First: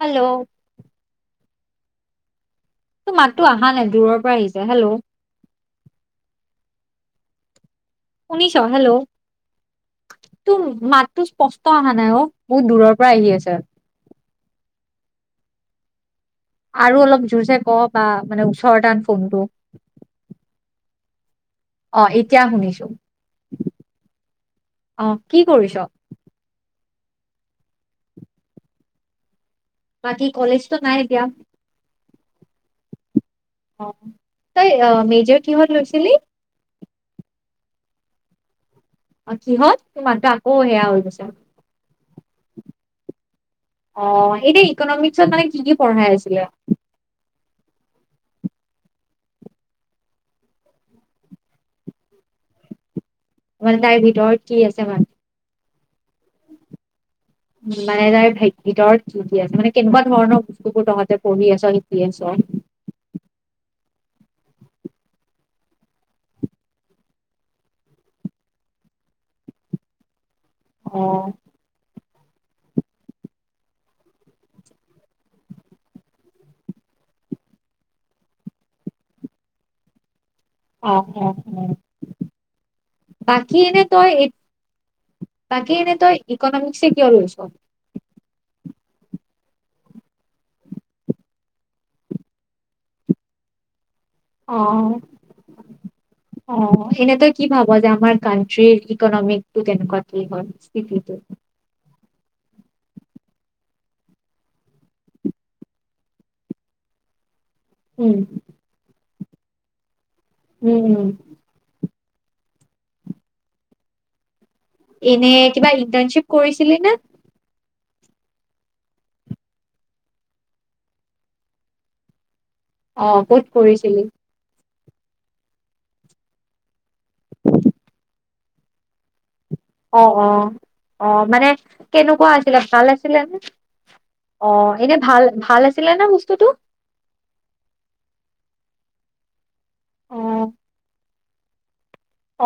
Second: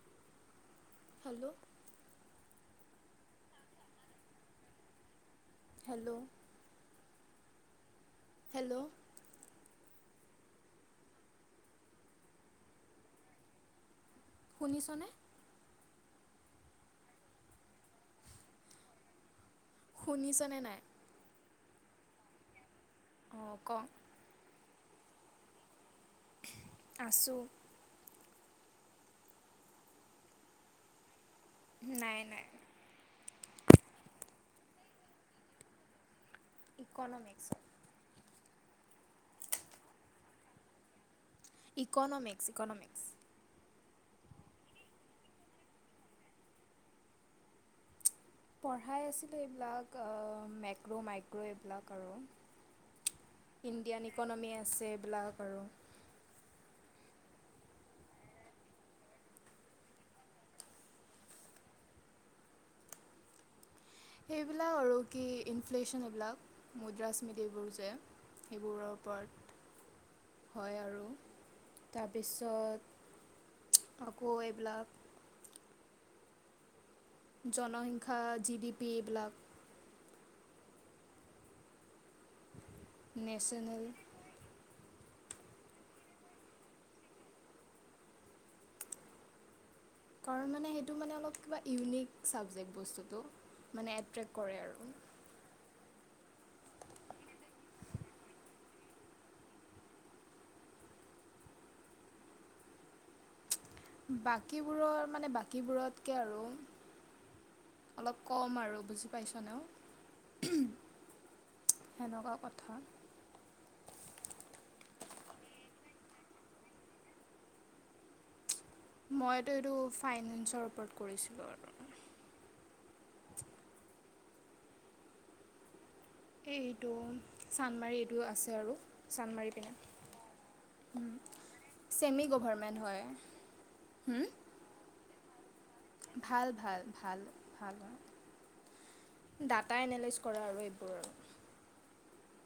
Hello hello তো মাতটো অহা নাই দূৰৰ পৰা আহিছে হেল্ল' হেল্ল' শুনিছ হেল্ল তোৰ মাতো স্পষ্ট অহা নাই অ বহুত দূৰৰ পৰা আহি আছে। শুনিছ নে। আৰু অলপ জোৰচে কব পা মানে ওচৰ আন ফোনটো। শুনিছনে নাই। অহ এতিয়া শুনিছোঁ। অহ ক। অহ কি কৰিছ। আছোঁ। বাকী কলেজটো নাই এতিয়া। নাই নাই। অহ তই অহ মেজৰ কিহত লৈছিলি। ইকনমিক্স। অহ কিহত তোমাৰ মাতটো আকৌ সেয়া হৈ গৈছে। Economics economics. অহ এনেই ইকনমিক্সত মানে কি কি পঢ়াই আছিলে। পঢ়াই আছিলে এইবিলাক অহ মেক্ৰ' মাইক্ৰ' এইবিলাক আৰু। মানে তাইৰ ইণ্ডিয়ান ভিতৰত ইকনমি কি আছে এইবিলাক আৰু। উম মানে তাইৰ ভি ভিতৰত কি কি আছে মানে কেনেকুৱা ধৰণৰ বস্তুবোৰ তহঁতে পঢ়ি আছ শিকি আছ। [inaudible] সেইবিলাক আৰু কি ইনফ্লেশ্যন এইবিলাক মুদ্ৰা স্মৃতিবোৰ যে। সেইবোৰৰ ওপৰত। হয় আৰু অহ তাৰপিছত আকৌ এইবিলাক, জনসংখ্যা জি ডি পি এইবিলাক, অ-অ বাকী এনে নেশ্যনেল তই তাকে এনে তই ইকনমিক্সে কিয় লৈচ। কাৰণ মানে সেইটো মানে অলপ কিবা ইউনিক চাবজেক্ট বস্তুটো মানে। ট্ৰেক অ কৰে আৰু। অ' সেইনে তই কি ভাব যে আমাৰ কানট্ৰিৰ ইকনমিকটো কেনেকুৱা কি হয় স্ত্ৰীকলি, ত বাকীবোৰৰ মানে বাকীবোৰতকে আৰু উম অলপ কম আৰু বুজি পাইছ ন। উম, সেনেকুৱা কথা। এনে কিবা ইণ্টাৰ্ণশ্বিপ কৰিছিলি নে। মইতো এইটো ফাইনেন্সৰ ওপৰত কৰিছিলোঁ আৰু। অ' ক'ত কৰিছিলি? এইটো চান্দমাৰী এইটো আছে আৰু চান্দমাৰিত। অ-অ-অ, মানে ছেমি কেনেকুৱা আছিলে গভৰ্ণমেণ্ট ভাল হয় আছিলে নে? অ' এনে ভাল। ভাল আছিলে নে বস্তুটো? ভাল-ভাল-ভাল-ভাল হয়। ডাটা এনালিচ কৰা আৰু এইবোৰ আৰু।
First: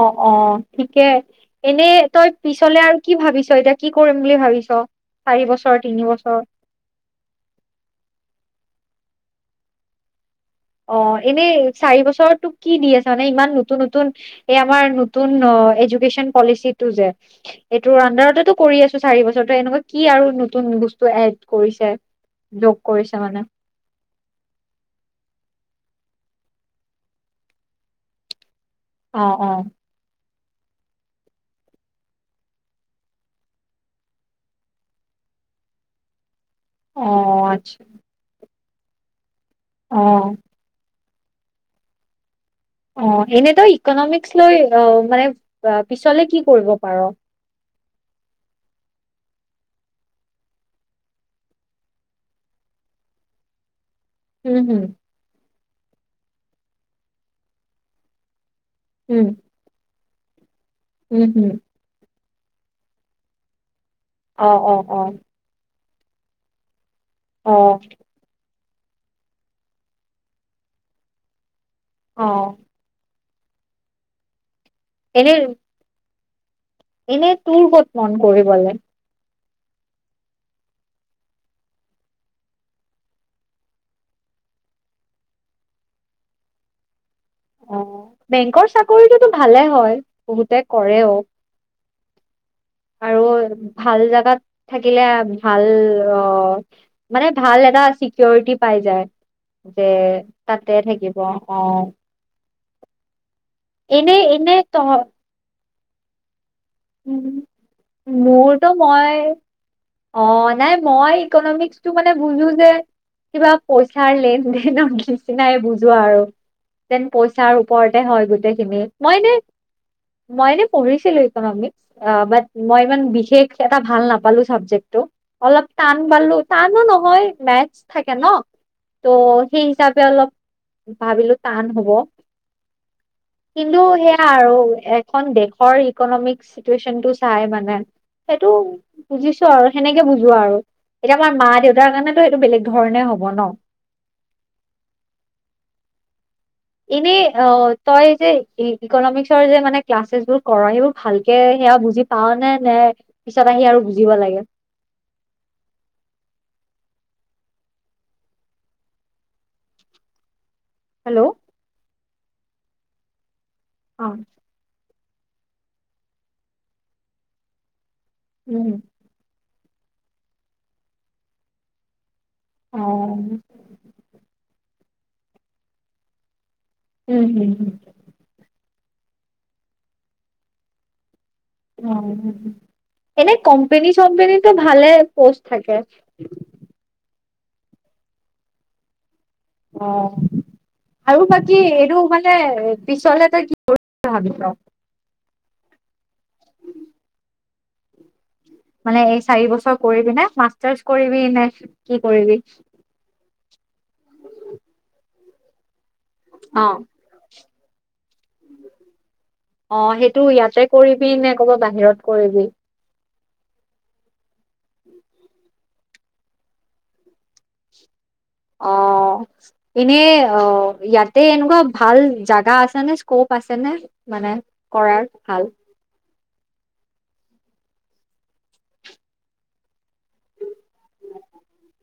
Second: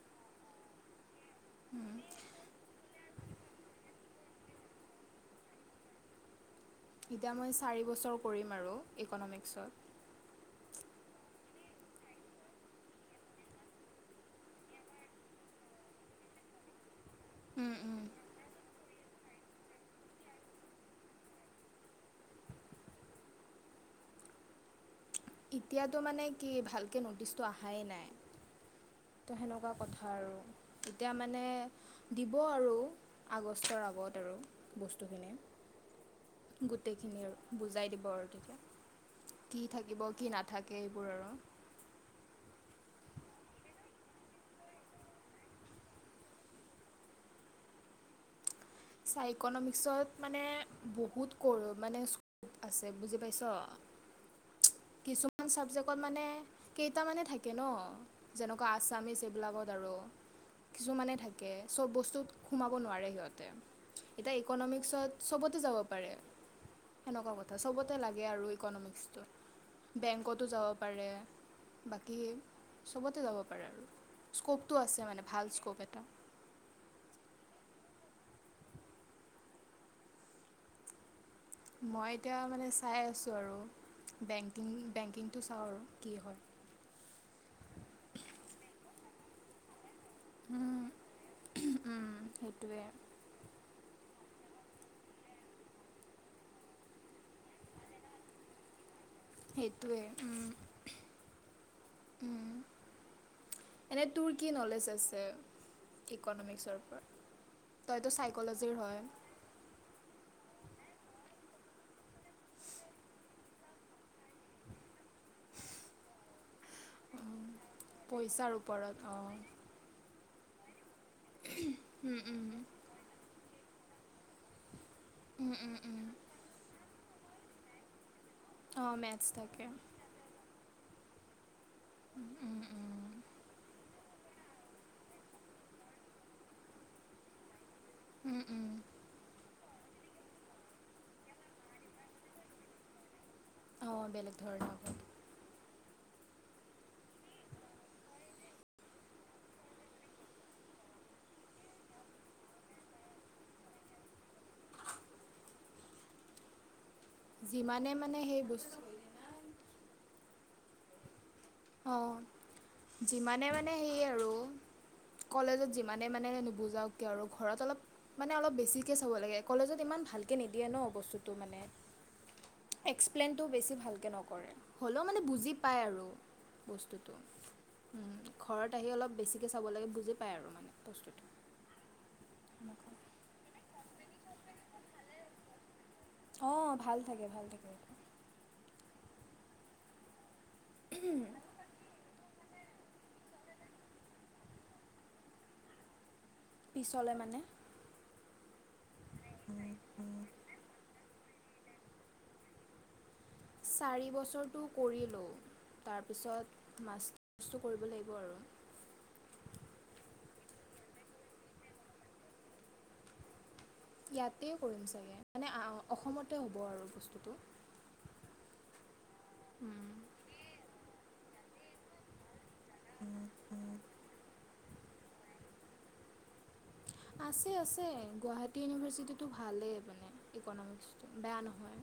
অ-অ ঠিকে এনেই তই পিছলে আৰু কি ভাবিছ এতিয়া। কি কৰিম বুলি ভাবিছ চাৰি বছৰ, তিনি বছৰ, এতিয়া মই চাৰি বছৰ কৰিম আৰু ইকনমিক্সত। অ' এনেই চাৰি বছৰ তোক কি দি আছা মানে ইমান নতুন-নতুন এ আমাৰ নতুন, অ' এদুকেটিন পলিচীটো যে সেইটো উণ্ডাৰতে কৰি আছোঁ। চাৰি বছৰ ত এনেকুৱা কি আৰু নতুন বস্তু এড কৰিছে। যোগ কৰিছে মানে। এতিয়াতো মানে কি ভালকে নটিচটো আহাই নাই। অ তো অ সেনেকুৱা কথা আৰু, এতিয়া মানে দিব আৰু আগষ্টৰ আগত আৰু বস্তুখিনি। [inaudible] অ গোটেইখিনি আৰু আচ্ছা বুজাই দিব আৰু তেতিয়া। কি অ থাকিব, কি নাথাকে এইবোৰ আৰু। অ' এনে তই ইকনমিক্স লৈ অ মানে পিছলে কি কৰিব পাৰ? চা ইকনমিকসত মানে বহুত ক মানে আছে বুজি পাইছ। উম হম কিছুমান চাবজেক্টত মানে কেইটামানে থাকে ন। যেনেকুৱা আছামিছ উম এইবিলাকত আৰু। কিছুমানে উম হম থাকে চব বস্তু সোমাব নোৱাৰে সিহঁতে, এতিয়া অ অ অ ইকনমিক্সত সবতে যাব পাৰে সেনেকুৱা অ কথা চবতে লাগে আৰু ইকনমিক্সটো বেংকতো যাব পাৰে বাকী অ চবতে যাব প ৰে স্কপ আছে মানে ভাল স্কপ এটা। এনেই কোন কত কাম কৰে মানে মই এতিয়া মানে চাই আছো আৰু। বেংকিং-বেংকিংটো চাওঁ আৰু কি হয়। [unintelligible] অ' বেংকৰ চাকৰিটোতো ভালে হয় বহুতে কৰে আৰু। সেইটোৱে আৰু ভাল জাগাত থাকিলে ভাল অ মানে ভাল এটা চিকিৰিটি পাই যায় যে সেইটোৱে তাতে থাকিব অ এনে তোৰ কি নলেজ আছে ইকনমিক্স উম মোৰটো হয় মই অ নাই মই ইকনমিক্স টো মানে বুজো যে কিবা পইচাৰ লেন দেনৰ নিচিনাই বুজো আৰু যেন পইচাৰ ওপৰতে হয় পইচাৰ গোতেখিনি ওপৰত মই অঁ এনে মই এনে পঢ়িছিলো অ উম বাত উম মই ইমান বিশেষ এটা ভাল নাপালো চাবজেক্ট উম অলপ উম টান উম বালো টানো নহয় মেশথ থাক ন অঁ ত' মেথছ সেই থাকে হিচাপে অলপ ভাবিলো তান হ'ব কিন্তু সেয়া আৰু এখন দেশৰ ইকনমিক চিতিৱেচন টো চায় মানে উম সেইটো উম বুজিছো [unintelligible] আৰু সেনেকে বুজোৱা আৰু এতিয়া আমাৰ মা দেউতাৰ কাৰণেতো সেইটো বেলেগ ধৰণে হব ন [inaudible] এনেই অ তই যে ইকনমিক্সৰ যে মানে ক্লাছেছ বোৰ কৰ সেইবোৰ ভালকে সেয়া বুজি পাও নে নে পিছত আহি আৰু বুজিব লাগে [unintelligible] যিমানে মানে সেই বস্তু হেল্ল' অ যিমানে মানে সেই অ আৰু কলেজত যিমানে মানে নুবুজাও কিয় আৰু ঘৰত অলপ মানে অলপ উম বেছিকে চাব লাগে কলেজত ইমান ভালকৈ নিদিয়ে ন বস্তুটো মানে অ এক্সপ্লেইনতো বেছি ভালকে নকৰে হ'লেও মানে বুজি পায় আৰু বস্তুটো উম ঘৰত আহি অলপ বেছিকে চাব লাগে বুজি পায় আৰু উম বস্তুটো ক এনে কোম্পানী চম্পানী তো ভালে পোষ্ট থাকে অ ভাল থাকে ভাল থাকে অ আৰু বাকী এইটো মানে পিছে পিছলে তই কি কৰিম বুলি ভাবিছ পিছলৈ মানে মানে এই চাৰি বছৰ কৰিবি নে মাষ্টাৰ্চ কৰিবি নে কি কৰিবি চাৰি বছৰটো কৰিলোঁ অ তাৰপিছত মাষ্টাৰছটো কৰিব লাগিব আৰু অ সেইটো ইয়াতে কৰিবি নে ক'বা বাহিৰত কৰিবি ইয়াতে কৰিম চাগে মানে অসমতে হ'ব আৰু বস্তুটো অ এনে অ ইয়াত তে এনেকুৱা ভাল জোগা আছে নে স্কপ আছে নে মানে কৰাৰ ভাল আছে আছে গুৱাহাটী ইউনিভাৰ্চিটিটো ভালেই মানে ইকনমিক্সটো বেয়া নহয়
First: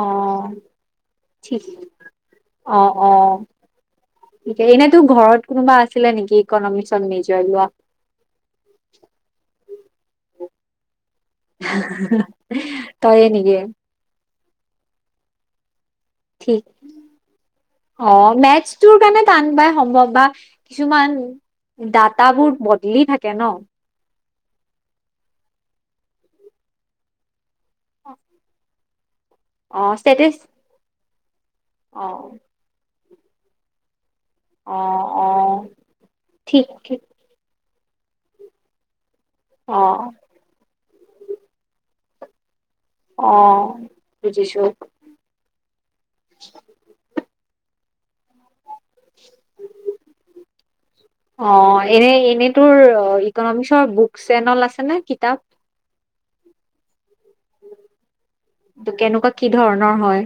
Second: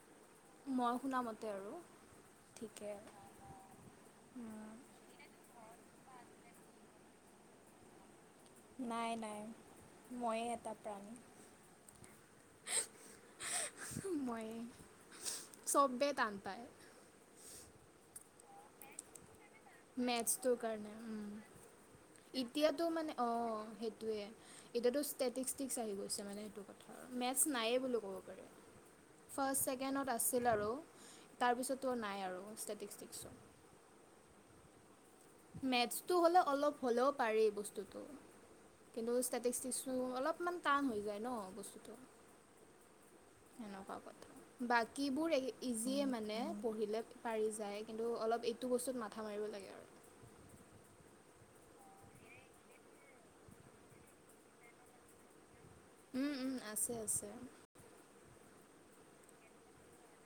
আহ মই শুনামতে ঠিক আৰু অ ঠিকে অ এনেতো ঘৰত কোনোবা আছিলে নেকি ইকনমিক্সত মেজৰ লোৱা নাই নাই ময়ে এটা প্ৰাণী তয়ে নেকি মইয়ে চবে টান ঠিক পায় অ মেথছটোৰ কাৰণে টান বাই সম্ভৱ বা মেথছটোৰ কিছুমান কাৰণে ডাটাবোৰ এতিয়াতো বদলি মানে অ থাকে ন সেইটোৱে এতিয়াতো ষ্টেটষ্টিক আহি গৈছে মানে সেইটো কথা মেথছ নাইে বুলি কব পাৰি ফাৰ্ষ্ট অ ছেকেনত ষ্টেটাছ আছিল আৰু তাৰ পিছতো অ নাই আৰু [unintelligible] অ অ মেথছটো হ'লে ঠিক অলপ ঠিক হ'লেও পাৰি বস্তুটো কিন্তু অ ষ্টেটষ্টিকটো অলপমান টান হৈ যায় ন বস্তুটো। অ সেনকা কথা বুজিছো বাকীবোৰ ইজিয়ে মানে পঢ়িলে পাৰি যায়। কিন্তু অলপ এইটো বস্তুত মাথা মাৰিব লাগে আৰু। অহ এনেই এনেই তোৰ ইকনমিক্সৰ বুকছ চেনল আছে নে কিতাপ। উম উম আছে আছে। কেনেকুৱা কি ধৰণৰ হয়?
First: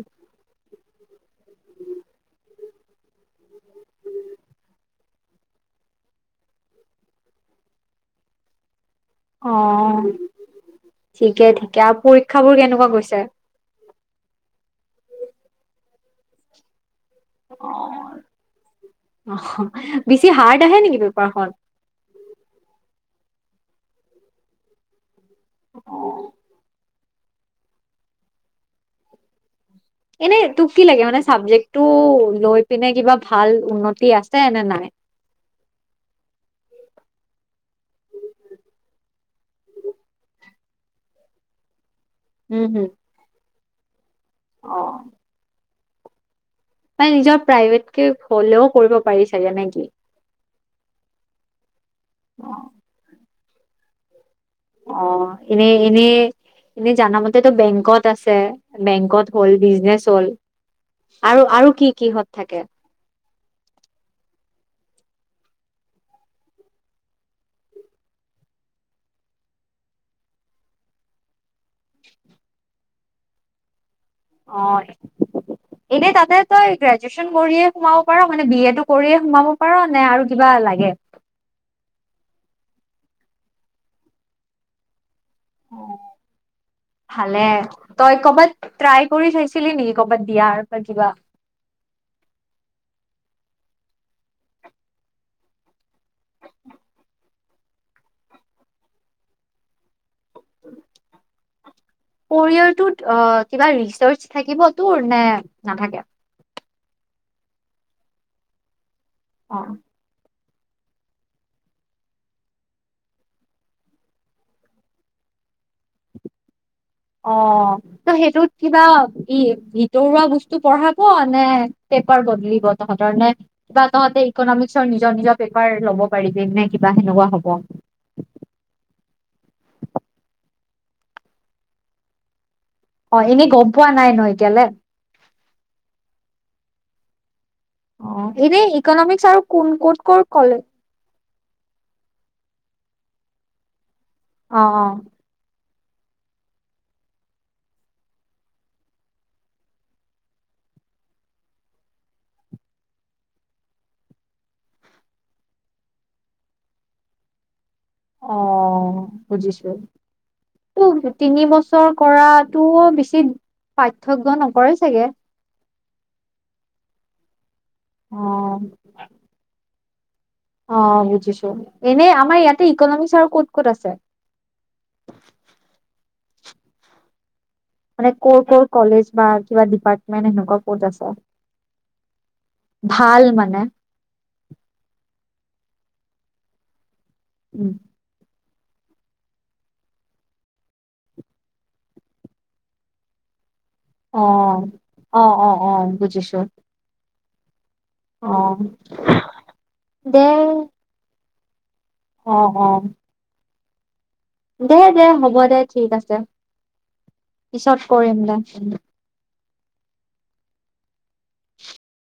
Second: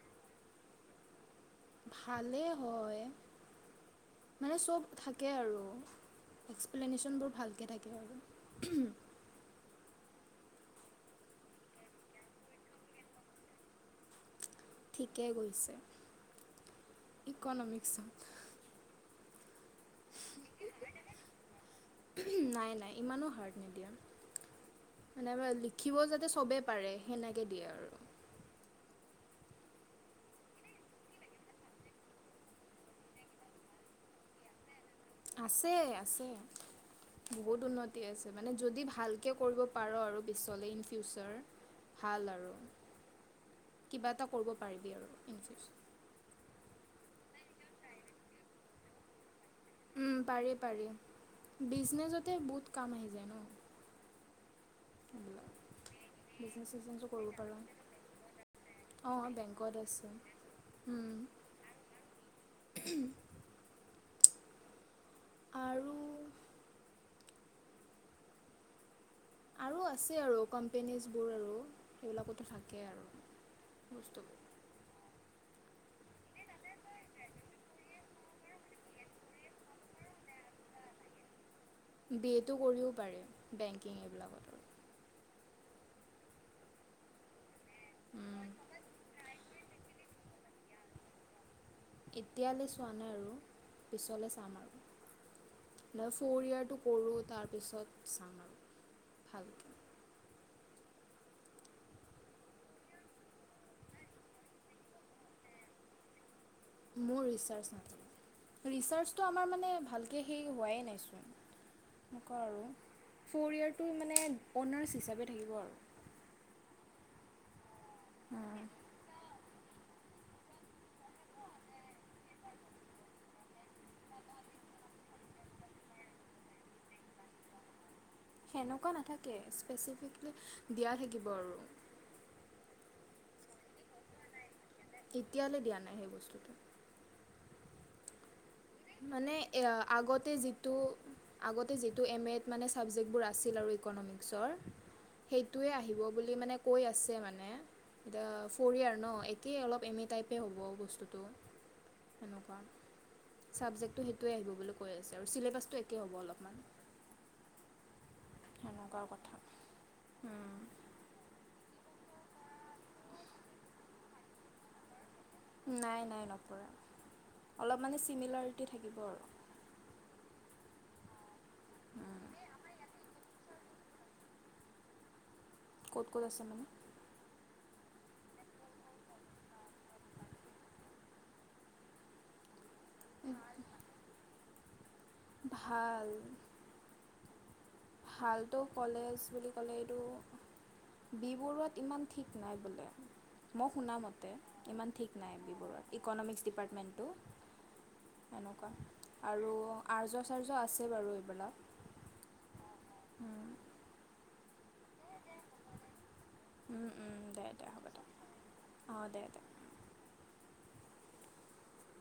ভালে। [inaudible] মানে চব থাকে আৰু। এক্সপ্লেনেশ্যনবোৰ ভালকে থাকে আৰু। অ', ঠিকে, ঠিকে আৰু পৰীক্ষাবোৰ কেনেকুৱা গৈছে? ঠিকেই গৈছে, অ ইকনমিক্সত। অ', বেছি হাৰ্ড আহে নেকি পেপাৰখন? নাই, নাই, ইমানো হাৰ্ড নিদিয়া। নাই মানে লিখিবও যাতে চবেই পাৰে সেনেকে দিয়ে আৰু। এনেই তোক কি লাগে মানে চাবজেক্টটো লৈ পিনে কিবা ভাল উন্নতি আছে নে নাই? আছে, আছে। বহুত উন্নতি আছে মানে যদি ভালকে কৰিব পাৰ' আৰু পিছলৈ ইন ফিউচাৰ। ভাল আৰু উম হুম কিবা এটা কৰিব অ পাৰিবি আৰু ইন ফিউচাৰ। মানে নিজৰ প্ৰাইভেট কে হ'লেও কৰিব পাৰিছ উম, পাৰি, পাৰি বিজনেচতে অ বহুত কাম আহি যায় ন'। অ', এইবিলাক এনে এনেই বিজনেছ এনেই চিজনেছো জানা কৰিব মতেটো পাৰোঁ বেংকত আছে, বেংকত অঁ হ'ল, বেংকত বিজনেচ হ'ল। আছে আৰু আৰু কি কিহত থাকে? আৰু আৰু আছে আৰু কোম্পেনীজবোৰ আৰু সেইবিলাকতো থাকে আৰু বস্তু অ'। এনে তাতে তই গ্ৰেজুৱেচন কৰিয়ে সোমাব পাৰ' মানে বি এটো কৰিয়ে সোমাব পাৰ নে আৰু কিবা ভাল লাগে। বি এটো কৰিও পাৰে বেংকিং এইবিলাকত। ভালে তই আৰু কৰবাত ট্ৰাই কৰি চাইছ। ছিলি নেকি কৰ'ৰবাত দিয়াৰ পৰা কিবা। এতিয়ালৈ চোৱা নাই আৰু পিছলৈ চাম আৰু। ন ফ'ৰ ইয়েৰটো কৰোঁ তাৰপিছত চাম আৰু ভালকৈ। [unintelligible] পৰিয়ৰটোত অ কিবা ৰিচাৰ্চ থাকিবতোৰ নে নাথাকে। [inaudible] ঠিক হোৱাই নাইচোন। অ মকা আৰু ফ'ৰ ইয়েৰটো মানে অনাৰ্ছ হিচাপে থাকিব আৰু। অ ত সেইটোত কিবা? ই ভিতৰুৱা বস্তু পঢ়াব নে পেপাৰ বদলিব তহঁতৰ নে কিবা তহঁতে। ইকনমিক্সৰ নিজৰ নিজৰ পেপাৰ ল'ব পাৰিবি নে কিবা সেনেকুৱা হ'ব। সেনেকুৱা নাথাকে স্পেচিফিকেলি দিয়া থাকিব আৰু। অ এনেই গম পোৱা নাই ন এতিয়ালৈ। এতিয়ালৈ দিয়া নাই সেই বস্তুটো। অ এনে ইকনমিক্স মানে আৰু কোন ক'ত ক'ত আগতে কলে। যিটো আগতে যিটো এম এড মানে ছাবজেক্টবোৰ আছিল আৰু ইকনমিক্সৰ অ অ সেই। টোৱে আহিব বুলি মানে কৈ আছে মানে। এতিয়া ফৰি ইয়াৰ ন একেই অলপ এম এ টাইপে হ'ব বস্তুটো। তেনেকুৱা। ছাবজেক্টটো সেইটোৱে আহিব বুলি কৈ আছে আৰু চিলেবাছটো একেই হ'ব অলপমান অ সেনেকুৱা কথা বুজিছো ত তিনি বছৰ চৰ কৰাতটো বেছি পাৰ্থক্য নকৰে চাগে নাই নাই নকৰা অলপ মানে অ চিমিলাৰিটি থাকিব আৰু অ বুজিছো এনেই আমাৰ ইয়াতে ইকনমিক আৰু ক'ত ক'ত আছে [inaudible] ক'ত ক'ত আছে মানে মানে ক'ৰ ক'ৰ কলেজ বা কিবা ডিপাৰ্টমেন্ট সেনেকুৱা ক'ত আছে ভাল মানে ভাল উম ভালটো কলেজ বুলি ক'লে এইটো বি বৰুৱাত ইমান ঠিক নাই বোলে মই অ শুনামতে ইমান ঠিক অ নাই অ বি অ বৰুৱাত বুজিছো ইকনমিক্স ডিপাৰ্টমেণ্টটো অ এনেকুৱা আৰু আৰ্য দে চাৰ্জ আছে বাৰু এইবিলাক অ অ দে দে হ'ব দে ঠিক আছে উম উম দে দে পিছত হ'ব দে কৰিম অঁ দে দে [inaudible]